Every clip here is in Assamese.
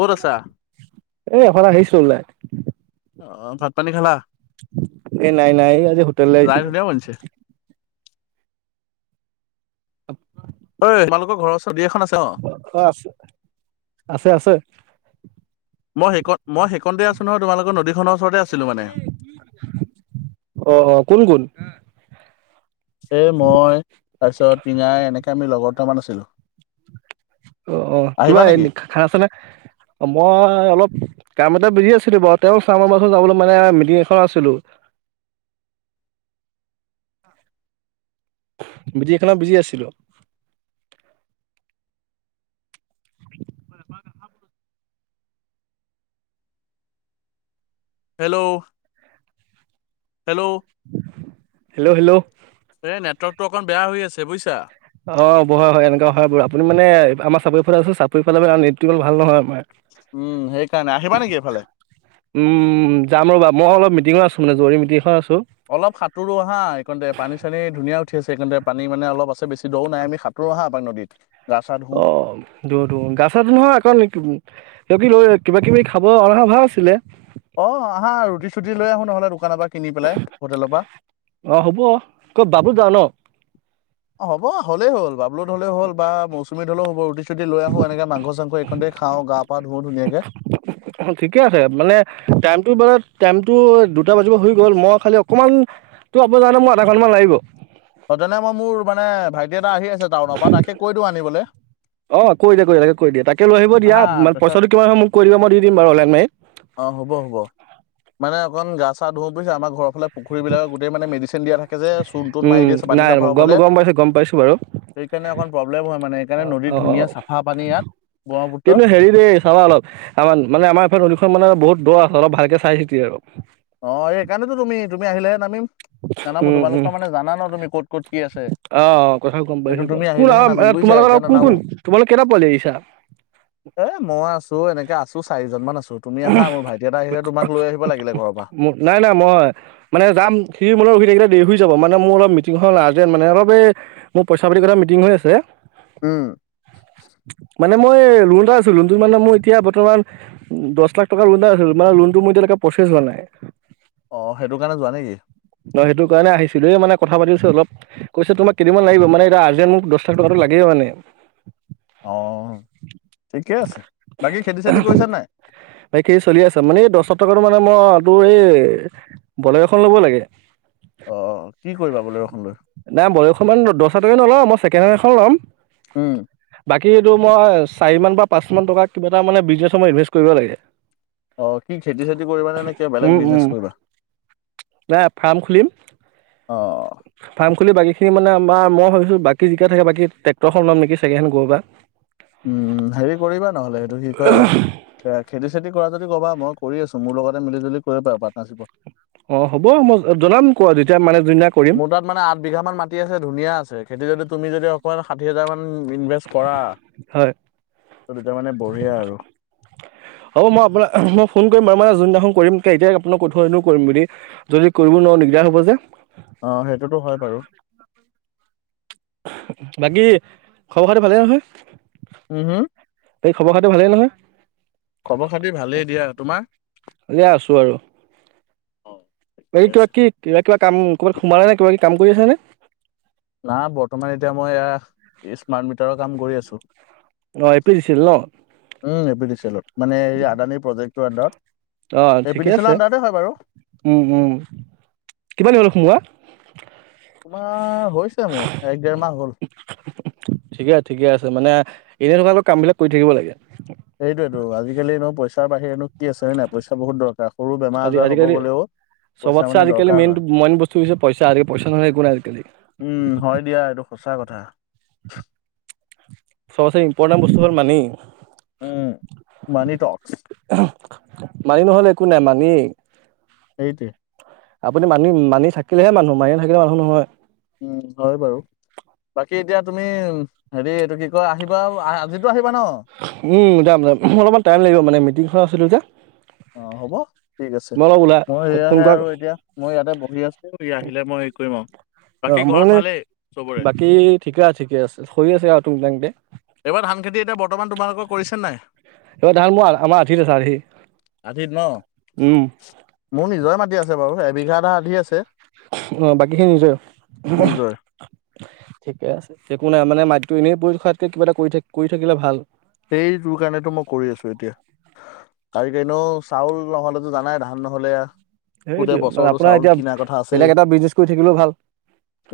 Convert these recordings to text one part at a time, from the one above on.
ক'ত আছা? হেল্ল' এ অকণ আহিছোঁ ওলায়। অ' অ' ভাত পানী খালা? এ নাই নাই আজি হোটেললৈ জাই আহিছিলোঁ। ধুনীয়া বনিছে। [unintelligible] ঐ তোমালোকৰ ঘৰৰ ওচৰ অ' আছে আছে আছে। মই হেইকণ মই হেইকণতে আছোঁ নহয়, তোমালোকৰ নদীখনৰ ওচৰতে আছিলোঁ মানে। অ' অ' কোন কোন এ মই তাৰপিছত পিঙাই এনেকে আমি লগৰ দুটামান আছিলোঁ। অ' অ' কিবা এনে খানা চানা? অ' মই অলপ, কাম এটাত বিজি আছিলোঁ বাৰু, তেওঁ চাম ৰ'বাচোন যাবলৈ, মানে মিটিং এখনত আছিলোঁ। [inaudible] মিটিং এখনত বিজি আছিলোঁ। Hello. Hello hello hello. Network টো অকণ বেয়া হৈ আছে বুইছা। অ' বহা হয় এনেকুৱা হয় বাৰু! আপুনি মানে আমাৰ চাপৰিৰ ফালে আছে, চাপৰি ফালে নেটতো ইমান ভাল নহয়। উম, সেইকাৰণে আহিবা নেকি এইফালে? উম যাম ৰ'বা, মই অলপ মিটিংত আছোঁ। মানে জৰুৰী মিটিং এখন আছে। অলপ সাঁতোৰো আহা! এইকণতে পানী চানী ধুনীয়া উঠি আছে এইকণতে। পানী মানে অলপ আছে, বেছি দওঁ নাই। আমি সাঁতোৰো আহা এপাক নদীত। গা চা ধো। অ', দ'টো গা-ছা ধুম নহয় অকৌ [unintelligible] কিবা কিবি লৈ, কিবা কিবি খাব অনা হয় ভাল আছিলে। অ' আহা! ৰুটি চুটি লৈ আহোঁ নহ'লে দোকানৰ পৰা কিনি পেলাই হোটেলৰ পৰা। অ হ'ব ক'ত বাবুত যাওঁ ন অ', হ'ব হ'লেই হ'ল বাবলুত হ'লেও হ'ল বা মৌচুমীত হ'লেও হ'ব। ৰুটি চুটি লৈ আহোঁ, এনেকে মাংস চাংস [unintelligible] খাওঁ গা পা ধুওঁ ধুনীয়াকে ঠিকে আছে মানে টাইমটো, বাট টাইমটো দুটা বাজিব হৈ গ'ল। মই খালি অকমান তো [unintelligible] মোৰ আধা ঘণ্টা মান লাগিব। অ' তেনে মই মোৰ মানে ভাইটি আহি আছে টাউনৰ পৰা তাকে কৈ দিওঁ আনিবলৈ অ কৈ দিয় কৈ দাকে কৈিয়া তাকে লৈ আহিব দিয়া আহা ম তাৰপিছত পইচাটো কিমান হয়য় মোক কৈ দিব মই দিম বাৰু অনলাইন মত অ হ'ব হ'ব মানে গা ধু প পৰিছে আমাৰ ঘৰ ফাল পুখুৰী বিাক গোট মে মেডচিন দিয়া থে যে চ তন উম মাৰিিয়ে নাই গম গম পাইছোঁ গম পাইছোঁ বাৰু সেইকাৰণে অকণ প্ৰব্লেম হয় মানে অ সেইকাৰণে নদী অ অ ধুনীয়া চাফা পানী ইয়াত ব্ৰহ্মপুত্ৰ কিন্তু হেৰি দেই চাবা অলপ আমাৰ মানে আমাৰ ইফ খন মান বহুত ত দ আ অলপ ভালকে চাই চিতিি আৰু অ এইেইকাৰণেতো তুমি তুমি আহিলেহে নামিম জানা মো উম উম তোমালোকৰ মানে জানা ন তুমি ক'ত ক'ত কি আছে অ কথা গম সেইটো পাইছো তুমি বাৰু কোন আহিলেহে নামিম অ বুজিছা তোমালোকৰ এতিয়া আৰু কোন নানামো কোন তোমালোকৰ কেইটা পোৱালি আহিছা এ মই আছো এনেকে আছো তো চাৰিজনমান আছো তুমিা মোৰ ভাইি এটা আহিলে তমাক লৈ আহিব লাগিলে ঘৰৰ পৰা নাই নাই মই মানে যাম শ মল ৰখি থাকিলে দেৰি হৈ যাব মানে মোৰ অলপ মিটিংখন আৰ্জেণ্ট মানে অলপ এই মোৰ পইচা পাতি কথা মিটিং হৈ আছে উম মানে মই লণ এটা আছোঁ লণটো মানে মোৰ এতিয়া বৰ্তমান দহ লাখ টকাৰ লোন এটা আছিল মানে লোনটো মোৰইতিয়ালকে প্ৰচেছ হোৱা নাই অ সেইটো কাৰণে যোৱা নেকি অঁেইটো কাৰণেিছিলো দ মান কথাাতিছো অল কৈছে তোাক কিিনমান লাগিব মানেতিয়া আৰ্জণ্ট মোক দহ লখ টকাটো লাগেইে মানে অ ঠিকে আছে বাকী খেতি চেতি কৰিছো নাই ব কি চলি আছা মানে এই দহশ টকাাতো মানে মই তোৰ এই বলেগ এখন ল'ব লাগে অ কি কৰিবা বলেৰ'খন লৈ? নাই বয়সষমান দহ হ কে নলওঁ মই ছেকেণ্ড হেণ্ড এখন ল'ম উম বাকী এইটো মই চাৰি মমান বা পাঁচ মান টকা কিবা এটা মানে বিজনেছসমত ইনভেষ্ট কৰিব লাগে অ কি খেতি চেতি কৰিব নে নে কিবা উম বেলেগ উম বিজনেচ কৰিবা নাই ফাৰ্ম খুলিম অ। ফাৰ্ম খুলি বাকী সি মানে আম মই ভাবিছো বাকী জিকা থাকে বাকী ট্ৰে্ৰনলাম নেকি চাগে গ'া উম হেৰি কৰিবা নহ'লে এইটো কি কয় খেতি চেতি কৰা যদি ক'বা মই কৰি আছো মোৰ লগতে মিল জুলি কৰিব পাৰ পাৰ্টনাৰশ্বিপত অ হ'ব মই জনাম কোৱা যেতিয়া মানে যোনদিনা কৰিম মোৰ তাত মানে আঠ বিঘা মান মাটি আছে ধুনীয়া আছে খেতি যদিুমি যদি অকণমান ষাঠি হাজাৰ মান ইনভেষ্ট কৰা হয় তেতিয়া মানে বঢ়িয় আৰু হ'ব মই আপোনাক মই ফোন মানে যোননাখোন কৰিম এতিয়া আপোনাক কঠো কৰিম বুলি যদি কৰিব ন নিগদাৰ হব যে আহ সেইটোতো হয় বাৰু বাকী খবৰ খাটো ভালেই নহয় উম হম এই খবৰ খাটো ভালেই নহয় খবৰ খাতিৰ ভালেই দিয়া তোমাৰ এয়া আছোঁ আৰু ঠিকে কিবা আছে। কি কিবা কিবা কাম কৰবাত সোমাল নাই নে কিবা ক কাম কৰি আছে নে না বৰ্তমান এতিয়া মই এয়া স্মাৰ্ট মিটাৰৰ কাম কৰি আছো। অ' A P D C L ন উম এপিদিছি এলত মানে এই আদানী প্ৰজেক্টটোৰ আন্দাৰত অ' ঠিকে আছে উম উম কমানা হ'লো সোমোৱা তোমাৰ হৈছে মোৰ এক দেৰ মাহ হ'ল ঠিকে ঠিকে আছে মানে এনে ধৰকা অলপ কাম বিলাক কৰি থাকিব লাগে সেইনো কি আছে হয় নে নাই পইচা বহুত দৰকাৰ সৰু বেমাৰ আজি আজাৰ হব আজিকালি গ'লেও পইচা চবতছে মানে আজিকালি দৰকাৰ মন হয় মন বস্তু হৈছে পইাে পইচা নহয় একো নাই আজিকালি উম হয় দিয়া এইটো সঁচা কথা। সবচে ইম্পৰ্টেণ্ট বস্তু হল মানি উম মানি টকচ মানি নহ'লে একো নাই মানিয়েই সেইটোৱেই আপুনি মানি মানি থাকিলেহে মানুহ মানি নাথাকিলে মানুহ নহয়। কি এতিয়া তুমি হেৰি এইটো কি কয় আহিবা আজিটো আহিব উম যাম যাম মোৰ অলপমান টাইম লাগিব মানে মিটিংখনত আছিলো যে অ হ'ব ঠিক আছে। মই অলপ ওলাই মই ক'ত ফোন এয়াহে কৰা আৰু এতিয়া মই ইয়াতে বহি আছো সি আহিলে মই হেৰি কৰিম আৰু। বাকী অ' মোৰ ঘৰত মানে ভালেই চবৰে? বাকী ঠিকে আছে ঠিকে আছে হৈ আছে আৰু তুং তাং কে এইবাৰ ধান খেতি এতিয়া বৰ্তমান তোমালোকৰ কৰিছে নাই। এইবাৰ ধান মোৰ আমাৰ আধিত আছে আধি আধিত ন উম মোৰ নিজৰে মাটি আছে। আধিত বাৰু এবিঘা এটা আধি আছে অ' বাকীখিনি নিজৰ নিজৰে। ঠিকে আছে একো নাই মানে মাতিটো এনেই পৰি থকাতকৈ কিবা এটা কৰি থ কৰি থাকিলে ভাল। সেইতো কাৰণেতো মই কৰি আছো এতিয়া কাৰি এনেও চাউল নহ'লেতো জানাই ধান নহলে আ সেইটোৱে মানে আপোনাৰ এতিয়া আছেই। বেলেগ এটা বিজনেচ কৰি থাকিলেও ভাল।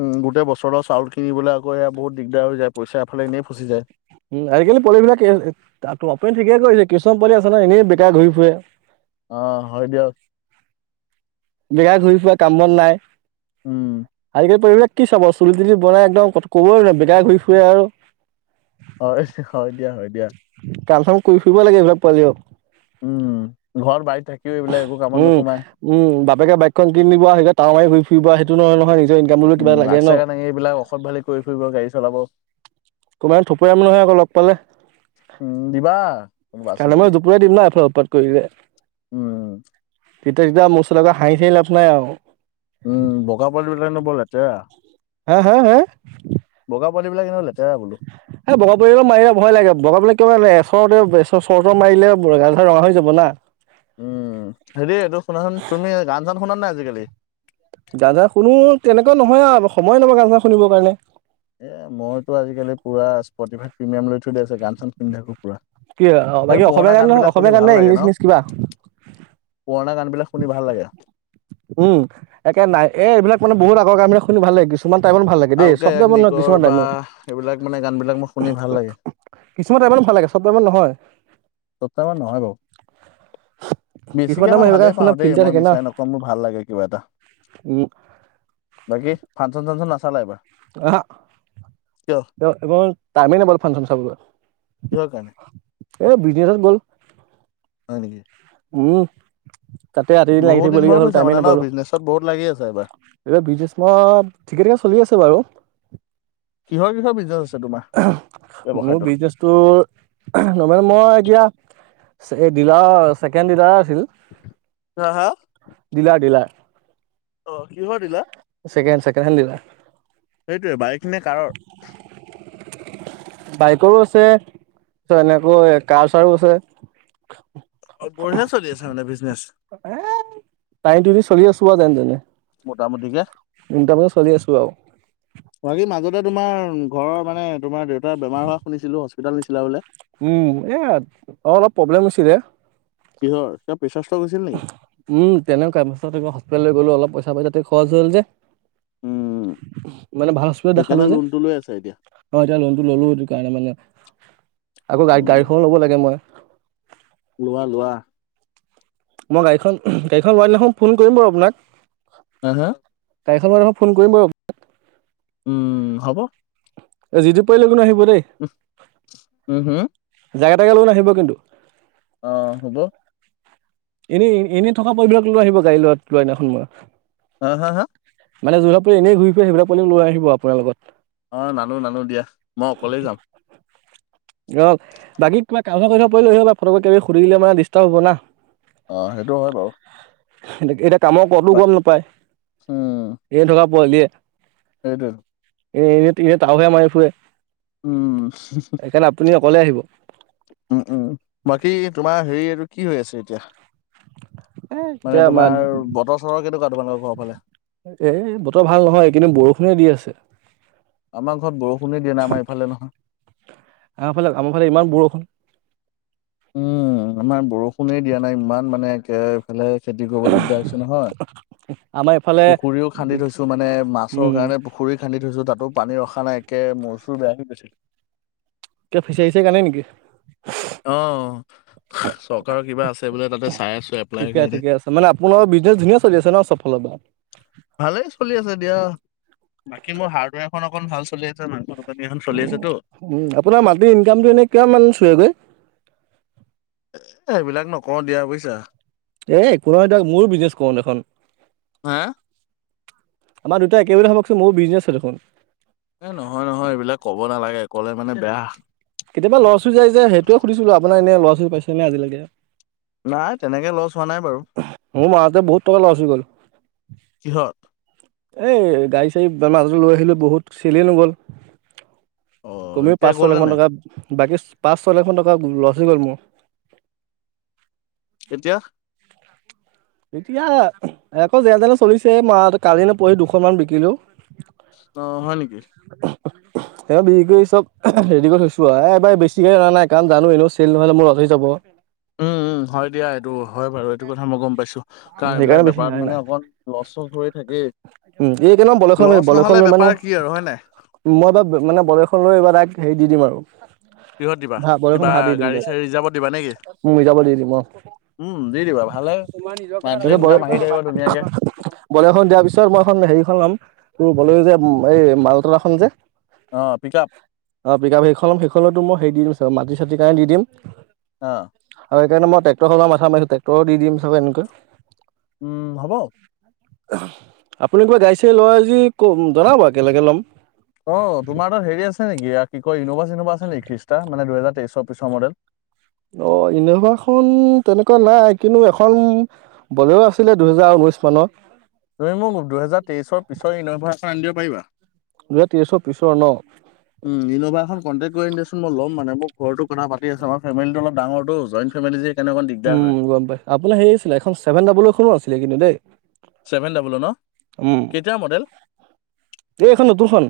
উম গোটেই বছৰৰ চাউলকিনিবলৈ আকৌ এয়া বহুত দিগদাৰ হৈ যায় পইচা এফালে এনেই ফচি যায়। উম আজিকালি পোৱালিবিলাক ত আপুনি ঠিকে কৰিছে কিছুমান পুুৱালি আছে নহয় এনেই বেকাৰ ঘূৰি ফুৰে। অ' হয় দিয়ক বেকাৰ ঘূৰি ফুৰা কাম বন নাই উম, আজিকালি পৰিবেশ। কি চাব চুলি তুলি বনাই একদম ক ক'বই ন বেকাৰ ঘূৰি ফুৰে আৰু। হয় হয় দিয়া হয় দিয়া। কাম চাম কৰি ফুৰিব লাগে এইবিলাক পোৱালিও। উম ঘৰ বাইক উম উম বাপেকে বাইকখন কিনি দিব সেইয়া তাও মাৰি ঘুৰি ফুৰিব সেইটো নহয় নহয় নিজৰ ইনকাম বুলিও কিবা উম লাগে আগ ন। চকা ডাঙি এইবিলাক অসভ্যালি কৰি ফুৰিব গাড়ী চলাব কবাত থপৰীয়াম নহয় আকৌ লগ পালে উম, দিবা কোনোবা আছে কানে যদি। মুৰে জপটিয়াই দিম ন এফালে উৎপাত কৰিলে উম। তেতিয়া তেতিয়া মোৰচলাকৈ হাঁহি চাঁহি লাভ নাই আৰু। উম বোকাপল বিলাক হেনো বৰ লেতেৰা হা হা হা গাৱৰ পোৱালিবিলাক কিললে এই বগা বল মাৰিলে ভয় লাগে বগা বিলাক কিকাৰনে লৈ আছ ওচৰতে চৰ তৰ মাৰিলে গাল চাল ৰঙা হৈ যাব না উম হেৰি এইটো শুনাচোন তুমি গান চান শুনা নাই আজিকালি গান চান শুনো তেনেকৈ নহয় আৰু সময় নহয় গান চান শুনিবৰ কাৰণে এ মইতো আজিকালি পুৰা স্পটিফাইড প্ৰিমিয়াম লৈ থৈ দিয়া আছে গান চান শুনি থাকো পুৰা। কি অ' এই বাকী অসমীয়া পুৰণা গান বিলাক শুনি অসমীয়া গান ভাল নে লাগে ইংলিছ ন চিংলিছ কিবা পুৰণা গান। উম, একে নাই এ এইবিলাক মানে বহুত আগৰ কামবিলাক শুনি ভাল লাগে কিশো কিছুমান টাইমত ভাল লাগে দেই আলকা চব টাইমত নহয় য়াগনিকৰ কিছুমান বা টাইমত। এইবিলাক মানে গানবিলাক মোৰ শুনি ভাল লাগে। কিছুমান টাইমত ভাল লাগে চব টাইমত নহয়। চব টাইমত নহয় বাৰু কিছুমান বেছিকে টাইমত মই সেইবিলাক গান ভালেই শুনা পাও। দেই ফিল্টাৰ মই থাকে না মিছাই নকও মোৰ ভাল লাগে কিবা এটা উম বাকী। ফাংচন চাংচন নাচালে এইবাৰ। অহঅ। কিয় তাৰ টাইমেই নাপালো ফাংচন চাবলৈ। কিহৰ কাৰণে এ ব্ৰিটেনত গ'ল। হয় নেকি উম, তাতে ৰাতিদিন লাগি বহুত দিন বৰ থাকিবলগীয়া হ'ল পইছা টাইমেই মানে ন নাপালো। বিজনেছত বহুত লাগি আছে এইবাৰ এইবাৰ বিজনেছ ঠিকে-ঠাকে চলি আছে বাৰু। কিহৰ - কিহৰ বিজনেছ আছে তোৰ। মোৰ বিজনেচটো মই এতিয়া এই ডিলাৰ ছেকেণ্ড ডিলাৰ হা হা দিলাৰ -দিলাৰ অ, কিহৰ dealer? Second - second hand dealer. সেইটোৱে বাইক নে কাৰৰ। বাইকৰো আছে এনেকৈ কাৰ চাৰো আছে। অ, বঢ়িয়া চলি আছে মানে বিজনেছ। এ টানি টুনি চলি আছো আৰু যেনে তেনে। মোটামুটিকে ইনকামে চলি আছো আৰু বাকী মাজতে তোমাৰ ঘৰ মানে তোমাৰ দেউতাৰ বেমাৰ হোৱা শুনিছিলো হস্পিতোল নিছিলা বোলে। উম, এয়া অ, অলপ প্ৰব্লেম হৈছিলে। কিহৰ? প্ৰেচাৰ ষ্ট্ৰক হৈছিল নেকি উম, তেনেকুৱা পছত হস্পিতেললৈ লৈ গ'লো অলপ পইচা পইচাতে খৰচ হ'ল যে। উম মানে ভাল হস্পিতেলত দেখালো সেইকাৰণে যে। লোনটো লৈ আছা এতিয়া অ, এতিয়া লোনতটো ললো সেইটো কাৰণে মানে। আকৌ গাড়ী - উম গাড়ীখন ও লব লাগে মই। লোৱা - লোৱা। মই গাড়ীখন গাড়ীখন লোৱা দিনাখন ফোন কৰিম বাৰু আপোনাক হা হা গাড়ীখন লোৱা দিনাখন ফোন কৰিম বাৰু আপোনাক উম, হ'ব। যিটো পাৰিলে ন আহিব। দেই উম - উম হম। জাকে তাকে লৈ নাহিব কিন্তু। অ, হ'ব। এনেই - এনেই থকা পৰিবিলাক লৈ আহিব গাড়ী ল'ৰা লোৱা এদিনাখন মই। আহ, হা - হা। মানে এনেই ঘূৰি ফু সেইিলাকালি লৈ আহিব আপোনাৰ লগত। অ, নানো - নানো দিয়া মই অকলেই যাম। অ, বাকী কিবা কাা ক থা পৰি লৈ আহা ফ কিবিুৰি দিলে মানে ডিষ্টাৰ্ব হব না। অ, সেইটো হয় বাৰু। এ - এতিয়া কামৰ কবটো বাক গম নাপায় এ থকা পোৱালিয়ে। এইটোৱে। এনে - এনে এনেই তাহহে মাৰি ফুৰে। উম, সেইকাৰণে আপুনি অকলে আহিব। উম উম বাকী তোমাৰ হেৰি এইটো কি হৈ আছে এতিয়া? এ এতিয়া মানে আমাৰ তোমাৰ বতৰ চতৰ কেনেকুৱা তোমালোকৰ ঘৰৰ ফালে? এ বতৰ ভাল নহয়, এই কেইদিন বৰষুণে দি আছে। আমাৰ ঘৰত বৰষুণে দিয়া নাই, আমাৰ এইফালে নহয়। ইফালে ইমান বৰষুণ। উম, আমাৰ বৰষুণে দিয়া নাই, ইমান মানে একে সেইয়া খেতি কৰিব দিগদাৰ হৈছে নহয়। আমাৰ এইফালে পুখুৰীও খান্দি থৈছো, মানে মাছৰ উম কাৰণে পুখুৰী খান্দি থৈছো তাত। ত পানী ৰখা নাই একে মোৰ চুৰ বেয়া হৈ গৈছিল। কিবা ফিচাৰী কাৰণে নেকি? অ চৰকাৰৰ কিবা আছে বোলে, তাতে চাই আছো এপ্লাইৰ ঠিকে কাৰণে। ঠিকে আছে মানে আপোনালোকৰ বিজনেছ ধুনীয়া চলি আছে ন চব ফালৰ পৰা। ভালে চলি আছে দিয়া, বাকী মোৰ হাৰ্ডৱেৰ খন অকন ভাল চলি আছে মা উম, আপোনাৰ মাটিৰ ইনকামটো এনেই কিমান মান চুৱেগৈ। এ এইবিলাক নকওঁ দিয়া বুজিছা। এ একো নহয় দিয়ক, মোৰ বিজনেচ কৰা নাই দেখোন। হা আমাৰ দুটাই একেই ভাবকচোন মোৰো বিজনেছ দেখোন। এ নহয় নহয় এইবিলাক ক'ব নালাগে ক'লে মানে বেয়া। কেতিয়াবা লছ হৈ যায় যে সেইটোৱে সুধিছিলোঁ, আপোনাৰ এনে ল'ছ হৈ পাইছেনে আজিলৈকে নাই তেনেকে লছ হোৱা নাই বাৰু মোৰ মাহতে বহুত টকা লছ হৈ গ'ল। কিহত? এই গাড়ী-চাড়ী মাজলৈ লৈ আহিলোঁ বহুত চেলে নগ'ল। অ কমেও এতিয়া পাঁচ ছয় লাখ গ'লনে মান নাই টকা বাকী পাঁচ ছয় লাখ মান টকা লচ হৈ গ'ল মোৰ। এতিয়া এতিয়া আকৌ যে যেনে-তেনে চলিছে, মাহত কালি নো বহি দুশন মান বিকিলো। অ' হয় নেকি? চব বিক্ৰী কৰি চব ৰেডি কৰি থৈছোঁ, এ এবাৰ বেছিকে অনা নাই কাৰণ জানোঁ এনেও চেল নহ'লে মোৰ অথলে যাব। উম' উম' হয় দিয়া। এইটো হয় বাৰু এইটো কথা মই গম পাইছোঁ কাৰণ এইবিলাক বেপাৰত মানে অকণ লছ চছ হৈ থাকেই উম' এই কেইদিন বলেৰখন লম, লছ নহ'লে বলেৰখন লম বেপাৰ কি আৰু হয় নাই নহয় মই এইবাৰ মানে বলেৰখন লৈ, এইবাৰ ডাইৰেক্ট হেৰি দি দিম আৰু কিহত দিবা ভা কিবা বলেৰখন ভাড়া দি দিম গাড়ী দে, চাড়ী ৰিজাৰ্ভত দিবা নেকি উম' ৰিজাৰ্ভ দি দিম অ'। উম দি দিবা ভালে তোমাৰ মান্থলি নিজৰ ইনকাম আহি থাকিব ধুনীয়াকে বলেৰখন তাৰ পিছত মইখন হেৰিখন লম তোৰ বলেৰখন যে এই মালতনাখন যে। অ পিক আপ অ' পিকাপ সেইখন, সেইখনতো মই হেৰি দি দিম মাটি-চাটি কাৰণে দি দিম। অ' কিয়নো মই টেক্টৰখন মাথা মাৰিছোঁ, টেক্টৰ দিম চাগে এনেকৈ। উম, হ'ব। আপুনি কিবা গাড়ী ছাৰী লয় আজি ক' জনাব একেলগে ল'ম। অ, তোমাৰ তাত হেৰি আছে নেকি ইয়া কি কয় ইন'ভা- চিন'ভা আছে নেকি খ্ৰীষ্টা দুহেজাৰ তেইছৰ পিছৰ মডেল? অ, ইন'ভাখন তেনেকুৱা নাই কিন্তু এখন বলেৰু আছিলে দুহেজাৰ ঊ [unintelligible] তুমি মোক দুহেজাৰ তেইছ পিছৰ ইউনিভাৰ এখন আনি দিব পাৰিবা? দুহেজাৰ তেইছৰ পিছৰ ন? কন্তেক কৰিম দেচোন মই মানে মোক ঘৰটো কথা পাতি আছে আমাৰ ফেমেলিটো অলপ দাঙৰটো জইন ফেমিলি যে সেইকাৰণে অকণ দিগদাৰ উম, হয়। গম পাই আপোনাৰ হেই আছিলে এখন ছেভেন ডাব্লুখনো আছিলে কিন্তু দে। ছেভেন ডাবুলৰ ন? উম, কেতিয়াৰ মডেল? এ-এখন নতুন খন।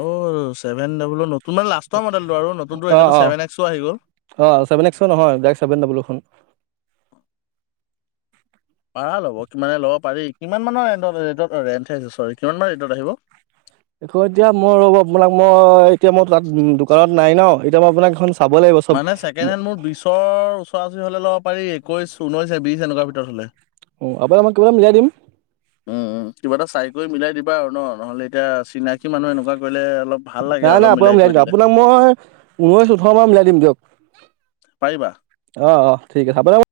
অ, ছেভেন ডাব্লৰ নতুন মানে লাষ্টৰ মডেলটো আৰু নতুনতো অ এতিয়াটো অ ছেভেন এক্সো আহি গ'ল। অ, ছেভেন এক্স নহয় ডাইৰেক ছেভেন ডাব্লো খন। [inaudible] পাৰা ল'ব মানে ল'ব পাৰি কিমান মানৰ ৰে ৰেট চৰি কিমানান ৰেটত আহিব এই খন এতিয়া মই ৰ'ব আপোনাক মই এতিয়া মই তাত দোকানত নাই ন এতিয়া মই আপোনাক এখন চ মানে ছেকেণ হেণ্ড মোৰ বিচৰ ওচৰা ওচৰি হ'লে অলপ পাৰি একৈশ ঊনৈশে বিশ এনেকুৱা ভিতৰত হলে অ আপোনাক মই কিবা এটা মিলাই দিম উম কিবা এটা চাই কৰি মিলাই দিম আৰু নহ'লে এতিয়া চিনাকি মানুহ এনেকুৱা কৰিলে অলপ ভাল লাগে আৰু নাই নাই অলপ আপোনাক মিলাই উলিয়াই কৰি দিম দিলে, আপোনাক মই ঊনৈশ ওঠৰ মান উলিয়াই দিম দিয়ক পাৰিবা? অ -অ ঠিক আছে আপ